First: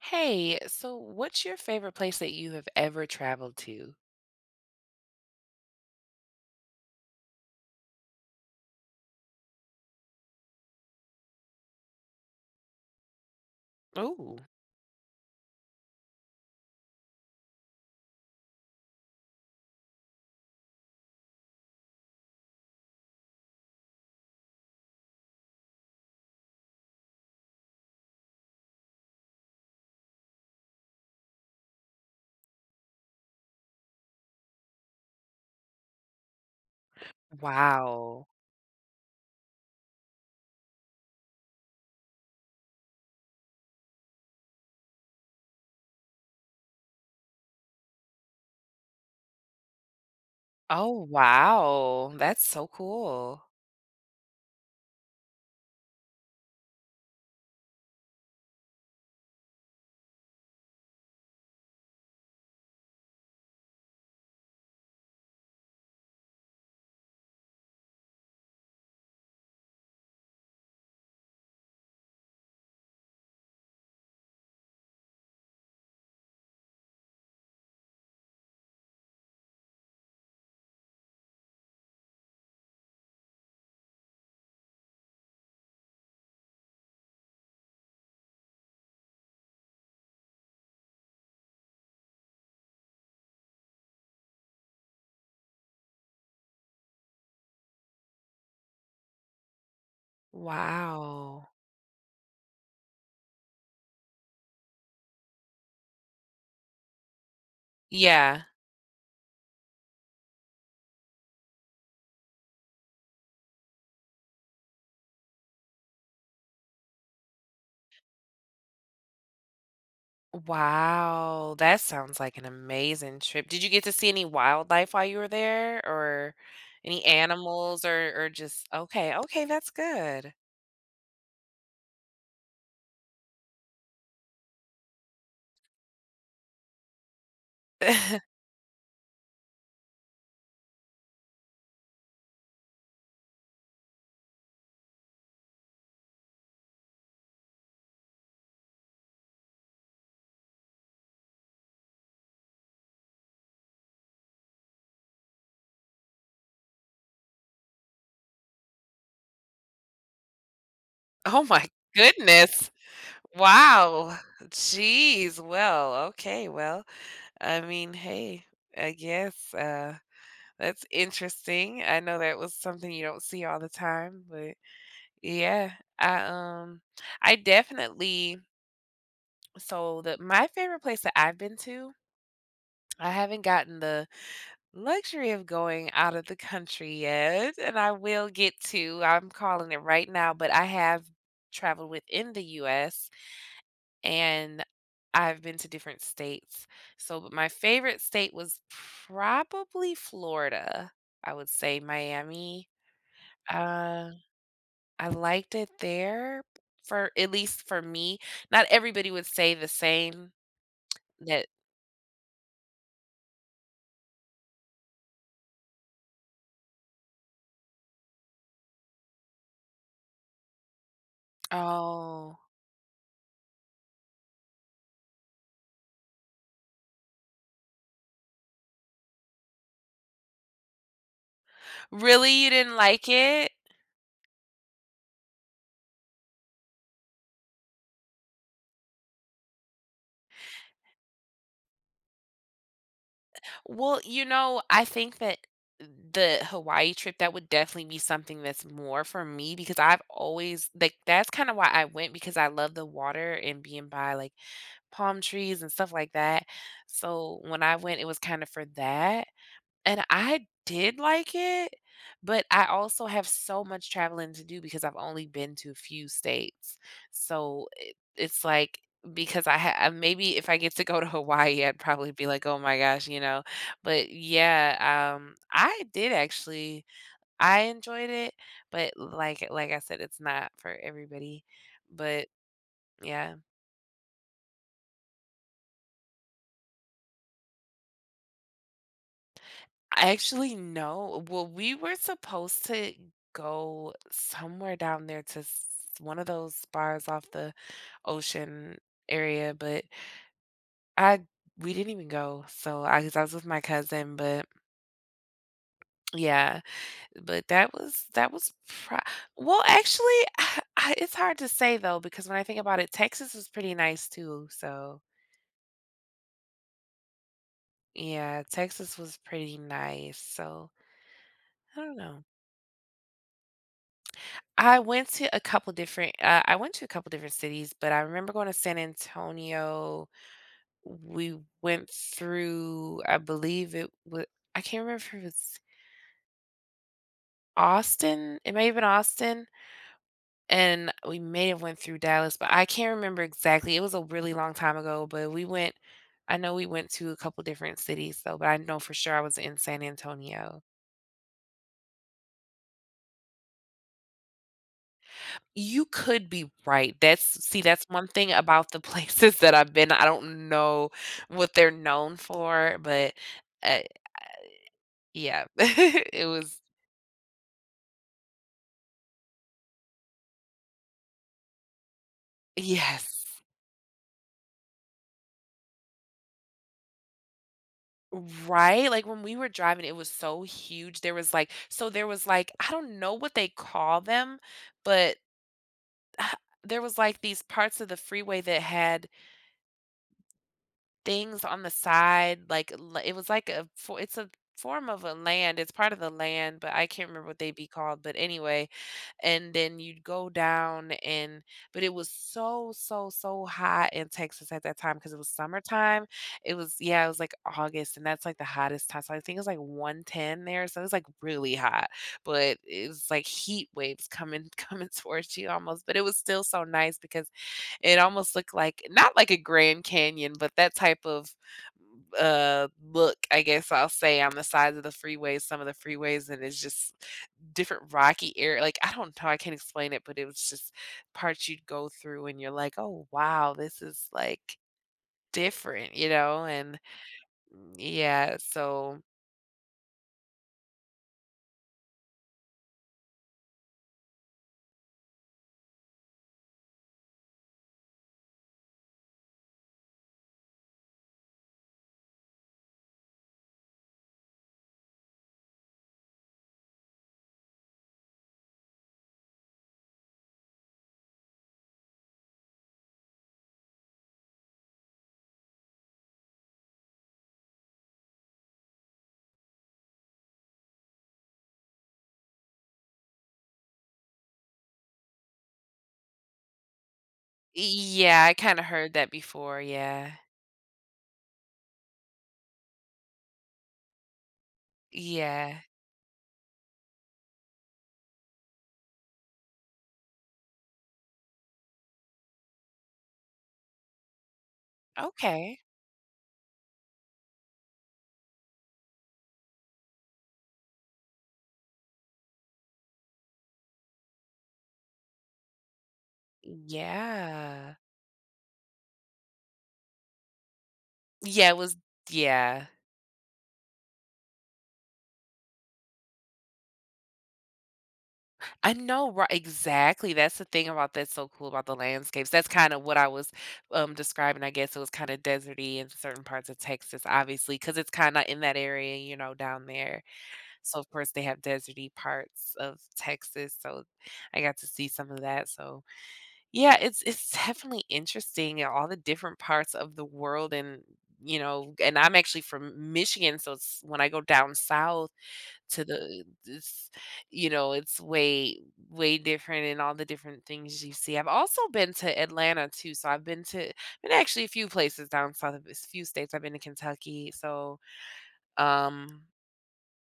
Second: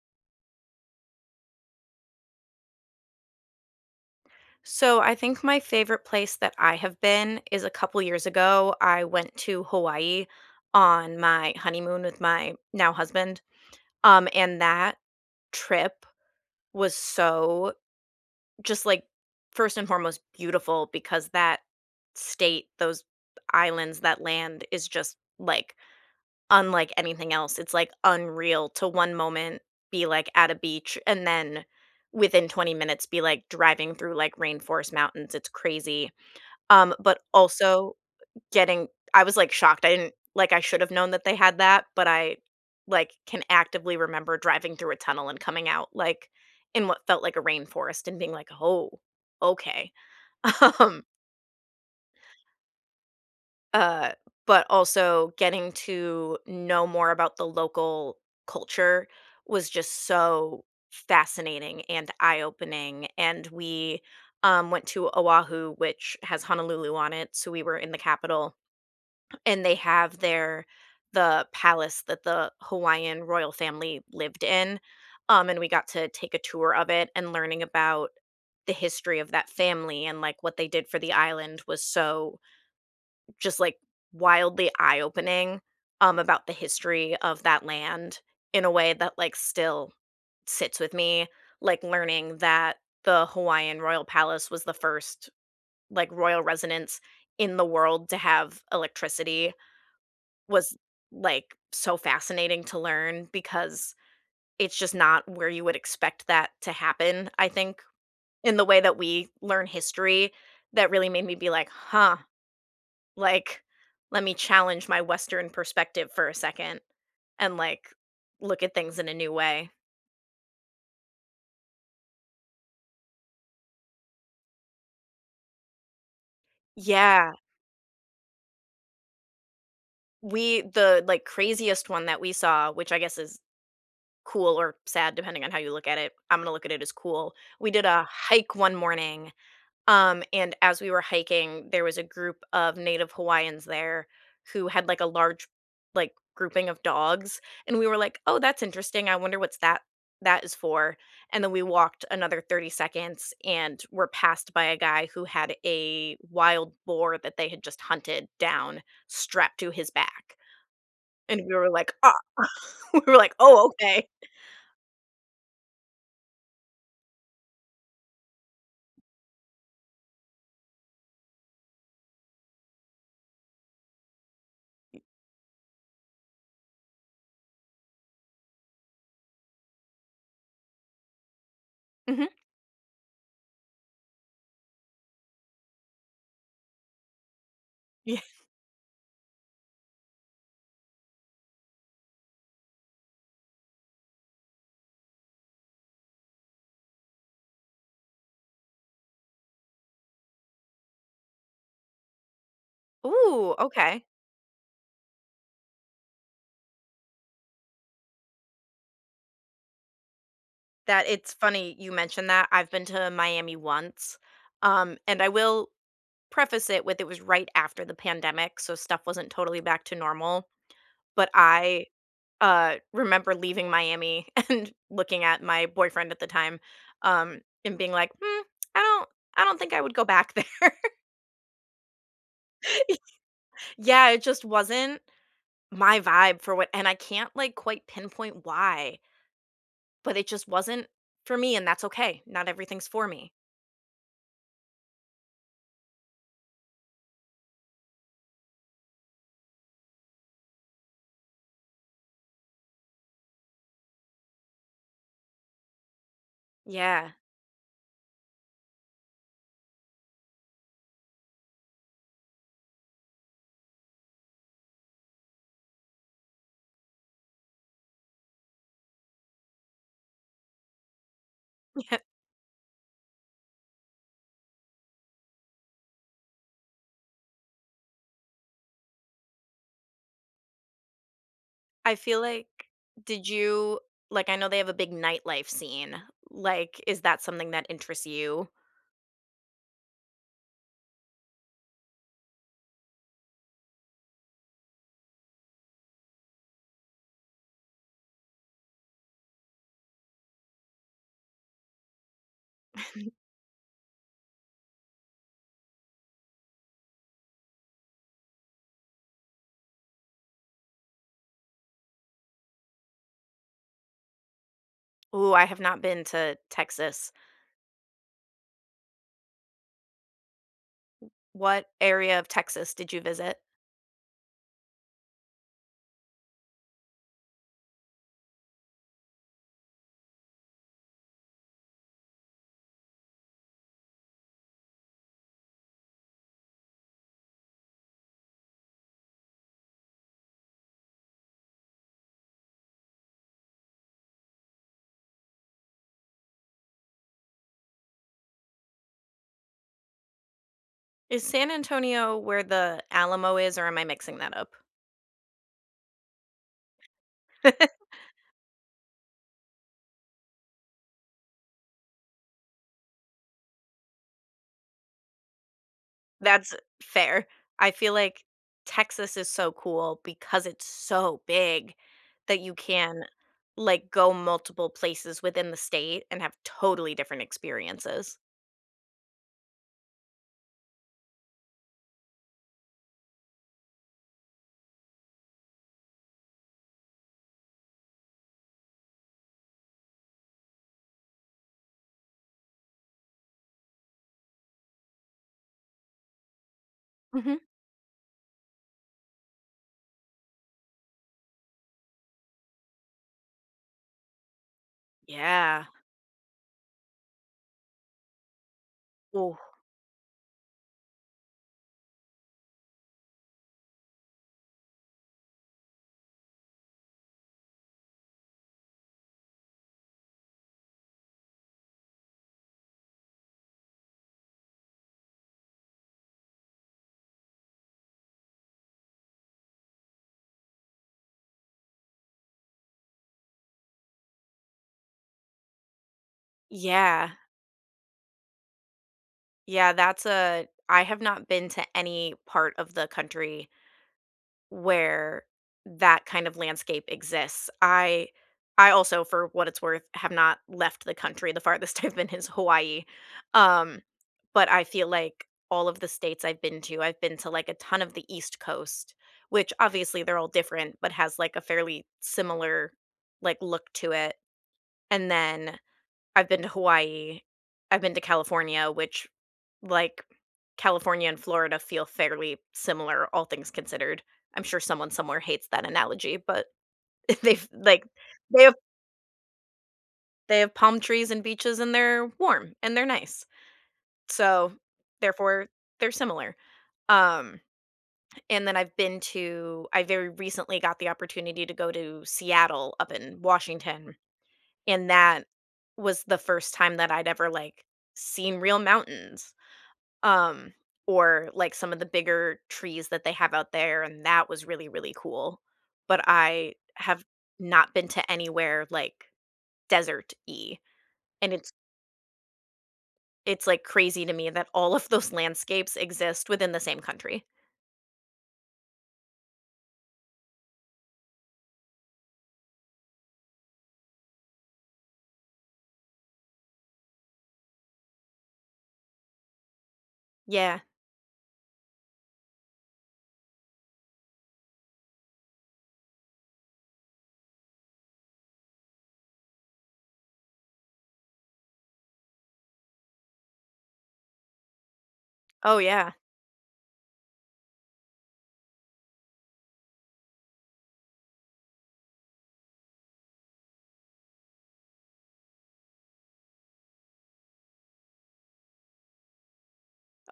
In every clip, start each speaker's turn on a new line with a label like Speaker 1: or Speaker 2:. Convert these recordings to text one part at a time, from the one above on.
Speaker 1: Hey, so what's your favorite place that you have ever traveled to?
Speaker 2: So I think my favorite place that I have been is a couple years ago, I went to Hawaii on my honeymoon with my now husband, um,
Speaker 1: Ooh.
Speaker 2: and that trip was so just like 1st and foremost beautiful because that state, those the islands, that land is just, like, unlike anything else, it's, like, unreal to one moment be, like, at a beach and then within 20 minutes be, like, driving through, like, rainforest mountains, it's crazy. Um, but also
Speaker 1: Wow.
Speaker 2: uh, getting I was, like, shocked. I didn't like, I should have known that they had that, but I, like, can actively remember driving through a tunnel and coming out, like, in what felt like a rainforest and being like, "Oh, okay." Um.
Speaker 1: Oh, wow. That's so cool.
Speaker 2: Uh, but also getting to know more about the local culture was just so fascinating and eye-opening. And we, um, went to Oahu, which has Honolulu on it, so we were in the capital and they have there the palace that the Hawaiian royal family lived in, um, and we got to take a tour of it. And learning about the history of that family and, like, what they did for the island was so just, like, wildly eye-opening, um, about the history of that land in a way that, like, still sits with me. Like, learning that the Hawaiian royal palace was the 1st, like, royal residence in the world to have electricity was,
Speaker 1: Wow.
Speaker 2: like, so fascinating to learn because it's just not where you would expect that to happen, I think,
Speaker 1: Yeah.
Speaker 2: in the way that we learn history that really made me be like, "Huh, like, let me challenge my Western perspective for a second and, like, look at things in a new way."
Speaker 1: Wow. That sounds like an amazing trip. Did you get to see any wildlife while you were there or any
Speaker 2: Yeah.
Speaker 1: animals? Or or just Okay, okay, that's good.
Speaker 2: We the, like, craziest one that we saw- which I guess is cool or sad depending on how you look at it, I'm gonna look at it as cool- we did a hike one morning, um, and as we were hiking, there was a group of native Hawaiians there who had, like, a large, like, grouping of dogs. And we were like, "Oh, that's interesting. I wonder what's that that is for?" And then we walked another 30 seconds and were passed by a guy who had a wild boar that they had just hunted down strapped to his back. And
Speaker 1: Oh
Speaker 2: we
Speaker 1: my
Speaker 2: were like, "Ah."
Speaker 1: goodness.
Speaker 2: We were like, "Oh, okay."
Speaker 1: Wow. Jeez. Well, okay. Well, I mean hey. I guess, uh, that's interesting. I know that was something you don't see all the time. But, yeah. I, um, I definitely so the my favorite place that I've been to,
Speaker 2: Mhm.
Speaker 1: I haven't gotten the luxury of going outta the country yet- and I
Speaker 2: Ye
Speaker 1: will get to, I'm calling it right now- but I have traveled within the US, and I've been to different states. So but my favorite state was probably Florida, I would say Miami.
Speaker 2: Ooh, okay.
Speaker 1: Uh, I liked it there for at least for me. Not everybody would say the same
Speaker 2: That it's
Speaker 1: that
Speaker 2: funny you mentioned that. I've been to Miami once, um, and I will preface it with it was right after the pandemic, so stuff wasn't totally back to normal. But I,
Speaker 1: Oh.
Speaker 2: uh, remember leaving Miami and looking at my boyfriend at the time, um, and being like, "Hmm, I don't I don't think I would go back there."
Speaker 1: Really, you didn't like it?
Speaker 2: Yeah. It just wasn't my vibe for what and I can't, like, quite pinpoint why. But it just wasn't for me, and that's okay. Not everything's for me.
Speaker 1: Eh Well, you know, I think that the Hawaii trip, that would definitely be something that's more for me because I've always like that's kinda why I went because I love the water and being by, like, palm trees and stuff like that.
Speaker 2: Yeah.
Speaker 1: So when I went, it was kinda for that. And I did like it, but I also have so much traveling to do because I've only been to a few states. So i it's like because I ha ah maybe if I get to go to Hawaii, I'd
Speaker 2: Yep.
Speaker 1: probably be like, "Oh, my gosh." You know? But, yeah, um, I did actually I enjoyed it, but l like like I said, it's not for everybody.
Speaker 2: I feel
Speaker 1: But
Speaker 2: like did
Speaker 1: yeah.
Speaker 2: you like, I know they have a big nightlife scene. Like, is that something that interests you?
Speaker 1: Actually, no well, we were supposed to go somewhere down there to s one of those bars off the ocean area, but I we didn't even go. So I was I was with my cousin, but Yeah. But that was that was pro well, actually, I it's hard to say, though, because when I think about it, Texas was pretty nice too, so
Speaker 2: Ooh, I have not been to Texas.
Speaker 1: Yeah, Texas was pretty nice, so
Speaker 2: W what
Speaker 1: I don't
Speaker 2: area
Speaker 1: know.
Speaker 2: of Texas did you visit?
Speaker 1: I went to a couple different, uh, I went to a couple different cities, but I remember going to San Antonio. We went through, I believe it wa I can't remember if it's Austin, it may have been Austin and we may have went through Dallas, but I can't remember exactly, it was a really long time ago, but we went I know we went to a couple different cities, though, but I know for sure I was in San Antonio.
Speaker 2: Is San Antonio where the Alamo is, or am I mixing that up?
Speaker 1: You could be right, that's see, that's one thing about the places that I've been, I don't know what they're known for, but, uh, yeah. it
Speaker 2: That's
Speaker 1: was
Speaker 2: fair. I feel like Texas is so cool, because it's so big that you can,
Speaker 1: Yes.
Speaker 2: like, go multiple places within the state and have totally different experiences.
Speaker 1: Right, like, when we were driving, it was so huge, there was, like so there was, I don't know what they call them, but, there was, like, these parts of the freeway that had things on the side, like, it was like a it's a form of a land It's part of the land, but I can't remember
Speaker 2: Mhm.
Speaker 1: what they'd be called, but, anyway and then you'd go down and but it was so, so, so hot in Texas at that time 'cause it was
Speaker 2: Yeah.
Speaker 1: summertime. It was, yeah, it was, like, August, and that's, like, the hottest time, so I think
Speaker 2: Ooh.
Speaker 1: it was, like, 110 there, so it was, like, really hot, but it's, like, heat waves coming coming towards you almost, but it was still so nice because it almost looked like not like a Grand Canyon, but that type of, uh, look, I guess, I'll say, on the side of the freeway some of the freeways, and it's just different rocky ar like, I don't know how I can explain it, but it was just parts you'd go through, and you're like, "Oh, wow, this is, like, different." You know? And
Speaker 2: Yeah.
Speaker 1: yeah. So
Speaker 2: Yeah, that's a I have not been to any part of the country where that kind of landscape exists, I I also, for what it's worth, have not left the country, the farthest I've been is Hawaii, um, but I feel like all of the states I've been to, I've been to, like, a ton of the East Coast, which obviously, they're all different, but has, like, a fairly similar, like, look to it, and then I've been to Hawaii, I've been to California, which, like, California and Florida feel fairly similar, all things considered. I'm sure someone somewhere hates that analogy, but, they've,
Speaker 1: Y
Speaker 2: like,
Speaker 1: yeah, I
Speaker 2: they have
Speaker 1: kinda heard that before, yeah.
Speaker 2: they have have palm trees and beaches, they're warm, and they're nice. So, therefore,
Speaker 1: Yeah.
Speaker 2: they're similar, um, and then I've been to I very recently got the opportunity to go to Seattle up in Washington, and that
Speaker 1: Okay.
Speaker 2: was the first time that I'd ever, like, seen real mountains, um, or, like, some of the bigger trees that they have out there, and that was really, really cool. But I have not
Speaker 1: Yeah.
Speaker 2: been to anywhere, like, deserty, and
Speaker 1: Yeah,
Speaker 2: it's
Speaker 1: it was Yeah.
Speaker 2: it's, like, crazy to me that all of those landscapes exist within the same country.
Speaker 1: I know ri Exactly, that's the thing about that's so cool about the landscapes, that's kinda what I was, um, describing, I guess it was kinda desert-y in certain parts of Texas, obviously, 'cause it's kinda in that area, you know, down there.
Speaker 2: Yeah.
Speaker 1: So, of course, they have desert-y parts of Texas, so I got to see some of that, so yeah, it's it's definitely interesting in all the different parts of the world and, you know and, I'm actually from M Michigan, so it's when I go down south
Speaker 2: Oh,
Speaker 1: to
Speaker 2: yeah.
Speaker 1: the this you know, it's way way different in all the different things you see I've also been to Atlanta too, so I've been to and, actually a few places down south a v s few states, I've been to Kentucky so, um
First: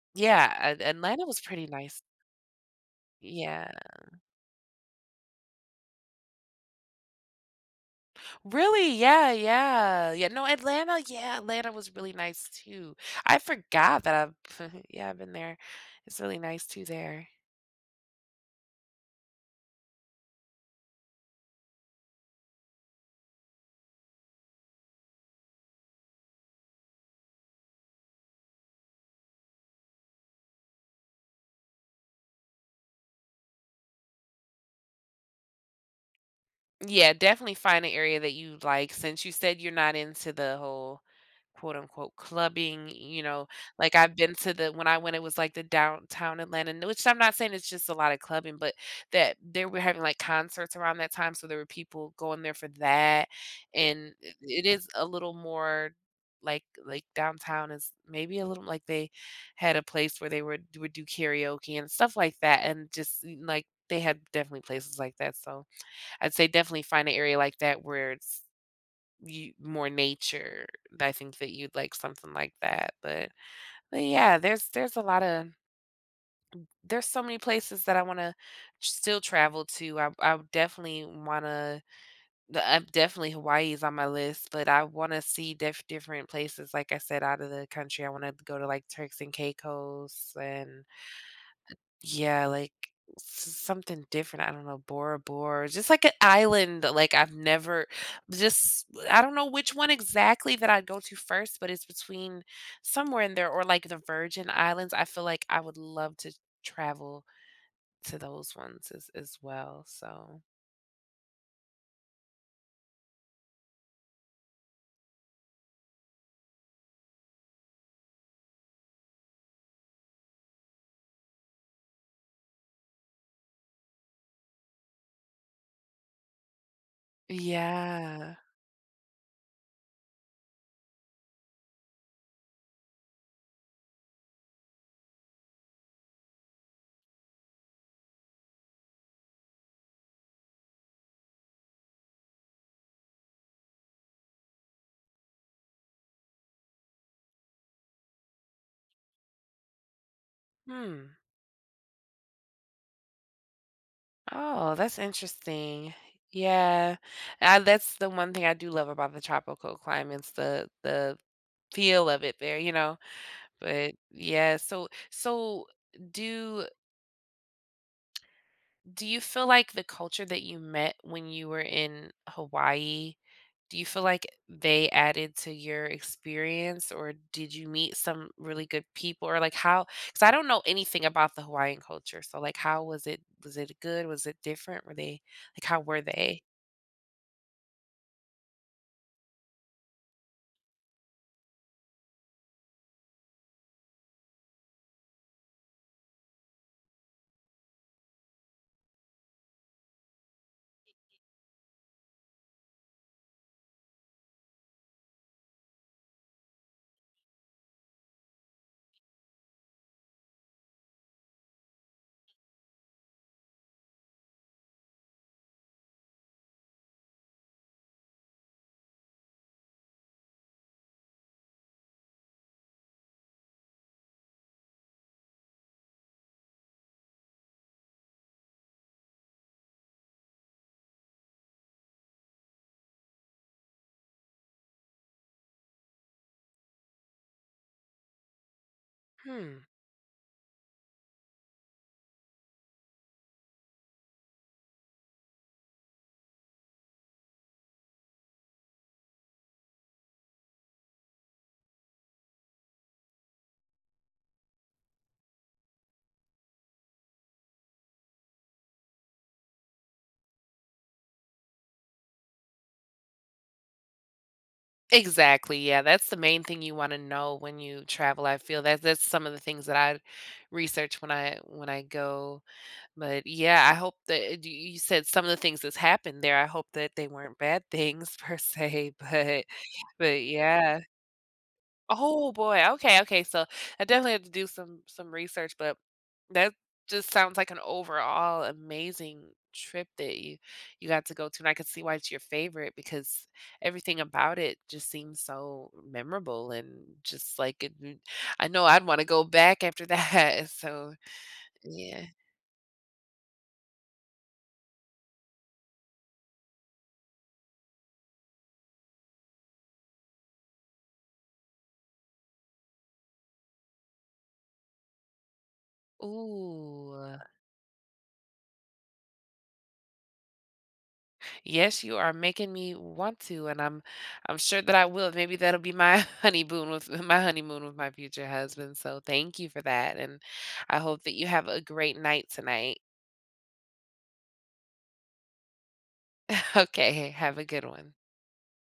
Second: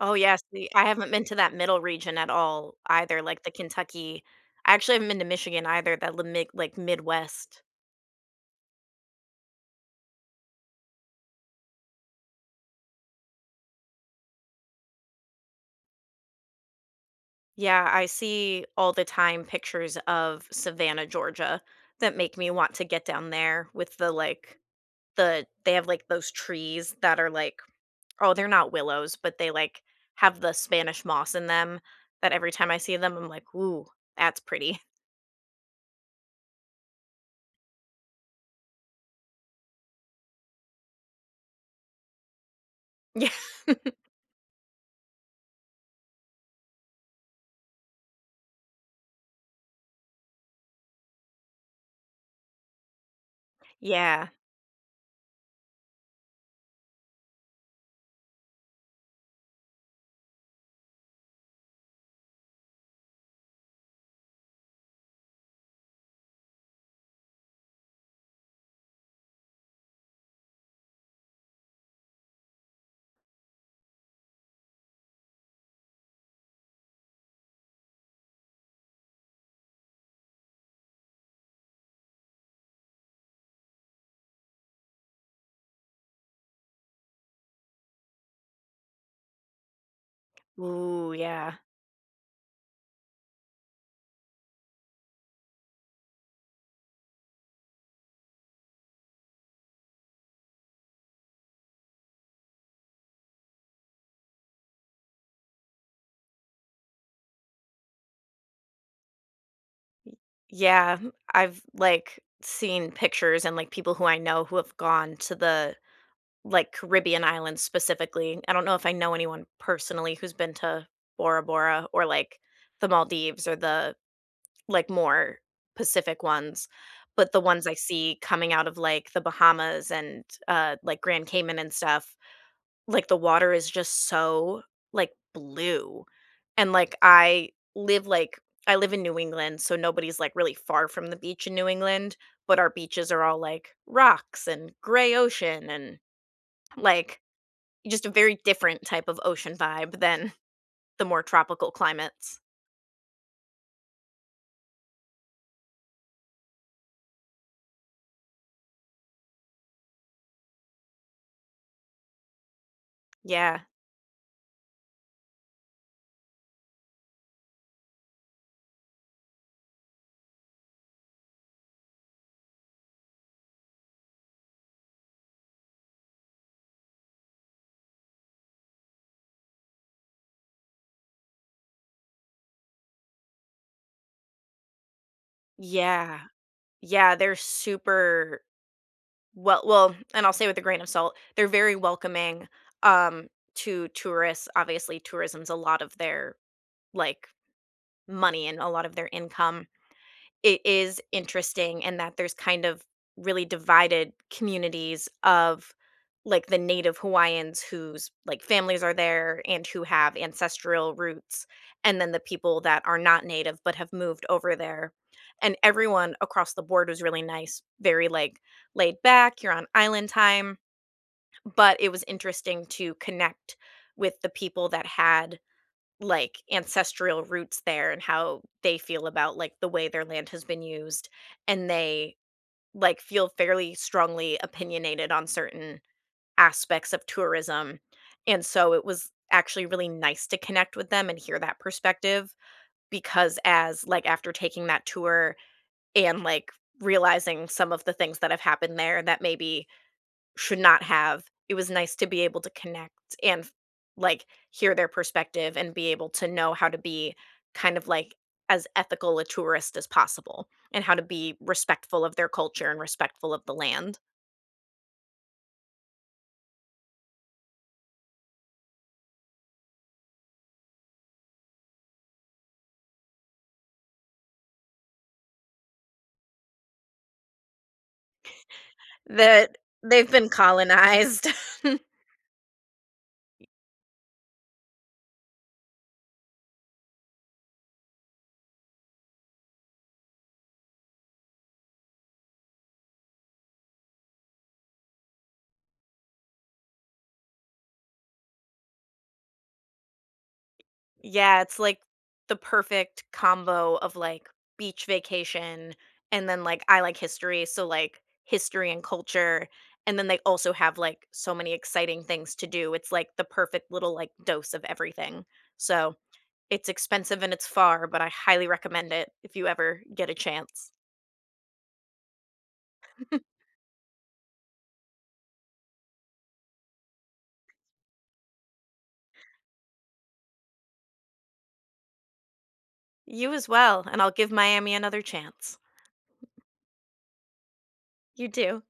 Speaker 2: Oh, yes
Speaker 1: yeah,
Speaker 2: we
Speaker 1: At
Speaker 2: I haven't been
Speaker 1: Atlanta
Speaker 2: to
Speaker 1: was
Speaker 2: that
Speaker 1: pretty
Speaker 2: middle
Speaker 1: nice.
Speaker 2: region at all either, like the
Speaker 1: Yeah.
Speaker 2: Kentucky actually, I haven't been to Michigan either, that la mig like, Midwest.
Speaker 1: Really? Yeah, yeah, yeah no, Atlanta yeah, Atlanta was really nice too. I forgot that I've f heh, yeah I've been there. It's really nice too there.
Speaker 2: Yeah, I see all the time pictures of Savannah, Georgia that make me want to get down there with the, like the they have, like, those trees that are, like oh, they're not willows, but they, like, have the Spanish moss in them. But, every time I see them, I'm like, "Ooh, that's pretty."
Speaker 1: Yeah, definitely find a area that you'd like since you said you're not into the whole, quote, unquote, "clubbing," you know? Like, I've been to the when I went, it was, like, the Downtown Atlanta, nu which I'm not saying it's just a lot of clubbing, but that they were having, like, concerts around that time, so there were people going there for that, and
Speaker 2: Yeah.
Speaker 1: it it is a little more like like downtown is maybe a little like they had a place where they would would do karaoke and stuff like that, and just, n like, they had definitely places like that, so I'd say definitely find a area like that where it's y more nature that I think that you'd like something like that, but but, yeah, there's there's a lotta there's so many places that I wanna still travel to. I I definitely wanna the, uh definitely Hawaii is on my list, but I wanna see diff different places, like I said, outta the country. I wanna go to, like, Turks and Caicos and,
Speaker 2: Ooh, yeah.
Speaker 1: eh yeah, like, s something different. I don't know, Bora Bora. Just like a island that, like, I've never just I don't know which one exactly that I'd go to first, but it's between somewhere in there or, like, the Virgin Islands. I feel like I would love to travel to those ones as as well,
Speaker 2: M
Speaker 1: so
Speaker 2: Yeah. Hmm I've, like, seen pictures and, like, people who I know who have gone to the, like, Caribbean islands specifically. I don't know if I know anyone personally who's been to Bora Bora or, like, the Maldives or the, like, more Pacific ones, but the ones I see
Speaker 1: Yeah.
Speaker 2: coming out of, like, The Bahamas and, uh, like, Grand Cayman and stuff, like, the water is just so, like, blue and, like, I live, like I live in New England, so nobody's, like, really far from the beach in New England, but our beaches are all, like, rocks and gray ocean and, like, just a very different type of ocean vibe than the
Speaker 1: Hmm.
Speaker 2: more tropical climates.
Speaker 1: Oh, that's interesting. Yeah, ah, that's the one thing I do love about the tropical climates, the the feel of it there you know?
Speaker 2: Yeah.
Speaker 1: But yeah, so, so, do do you feel like the culture that you met when you were in Hawaii, do you feel like they added to your experience, or did you meet some really good people? Or, like, how 'cause I don't know anything about the Hawaiian culture, so, like, how was it was it good? Was it different? Were they like, were
Speaker 2: Yeah.
Speaker 1: they?
Speaker 2: Yeah, they're super well well and I'll say with a grain of salt, they're very welcoming, um, to tourists, obviously, tourism's a lot of their, like, money and a lot of their income. It is interesting in that there's kind of really divided communities of, like, the native Hawaiians whose, like, families are there and who have ancestral roots, and then the people that are not native but have moved over there, and everyone across the board was really nice, very, like, laid-back, you're on island time, but it was interesting to connect with the people that had, like, ancestral roots there and how they feel about, like, the way their land has been used, and they, like, feel fairly strongly opinionated on certain aspects of tourism, and so it was actually
Speaker 1: Hmm.
Speaker 2: really nice to connect with them and hear that perspective because as like, after taking that tour and, like, realizing some of the things that have happened there that maybe should not have, it was nice to be able to connect and f like, hear their perspective and be able to know how to be kind of, like, as ethical a tourist as possible, and how to be respectful of their culture and respectful of the land.
Speaker 1: Exactly, yeah, that's the main thing you wanna know when you travel, I feel that that's some of the things that I'd research when I when I go, but, yeah, I hope that d y you said some of the things that's happened there, I hope that they weren't bad things per se, but
Speaker 2: That they've
Speaker 1: but,
Speaker 2: been
Speaker 1: yeah.
Speaker 2: colonized.
Speaker 1: Oh, boy, okay, okay, so I definitely have to do some some research, but that just sounds like an overall amazing trip that you you got to go to and I could see why it's your favorite because everything about it just seems so memorable and just like it it I know I'd wanna go back after that, and so,
Speaker 2: Yeah, it's, like,
Speaker 1: yeah.
Speaker 2: the perfect combo of, like, beach vacation and then, like, I like history, so, like, history and culture, and then they also have, like, so many exciting things to do; it's, like, the perfect little, like, dose of everything. So, it's
Speaker 1: Ooh.
Speaker 2: expensive and it's far, but I highly recommend it if you ever get a chance.
Speaker 1: Yes, you are making me want to, and I'm I'm sure that I will, maybe that'll be my, honeymoon with my honeymoon with my future husband, so thank you for that, and I hope that you have a great night tonight.
Speaker 2: You as well, and I'll give Miami another chance.
Speaker 1: Okay, h have a good one.
Speaker 2: You, too.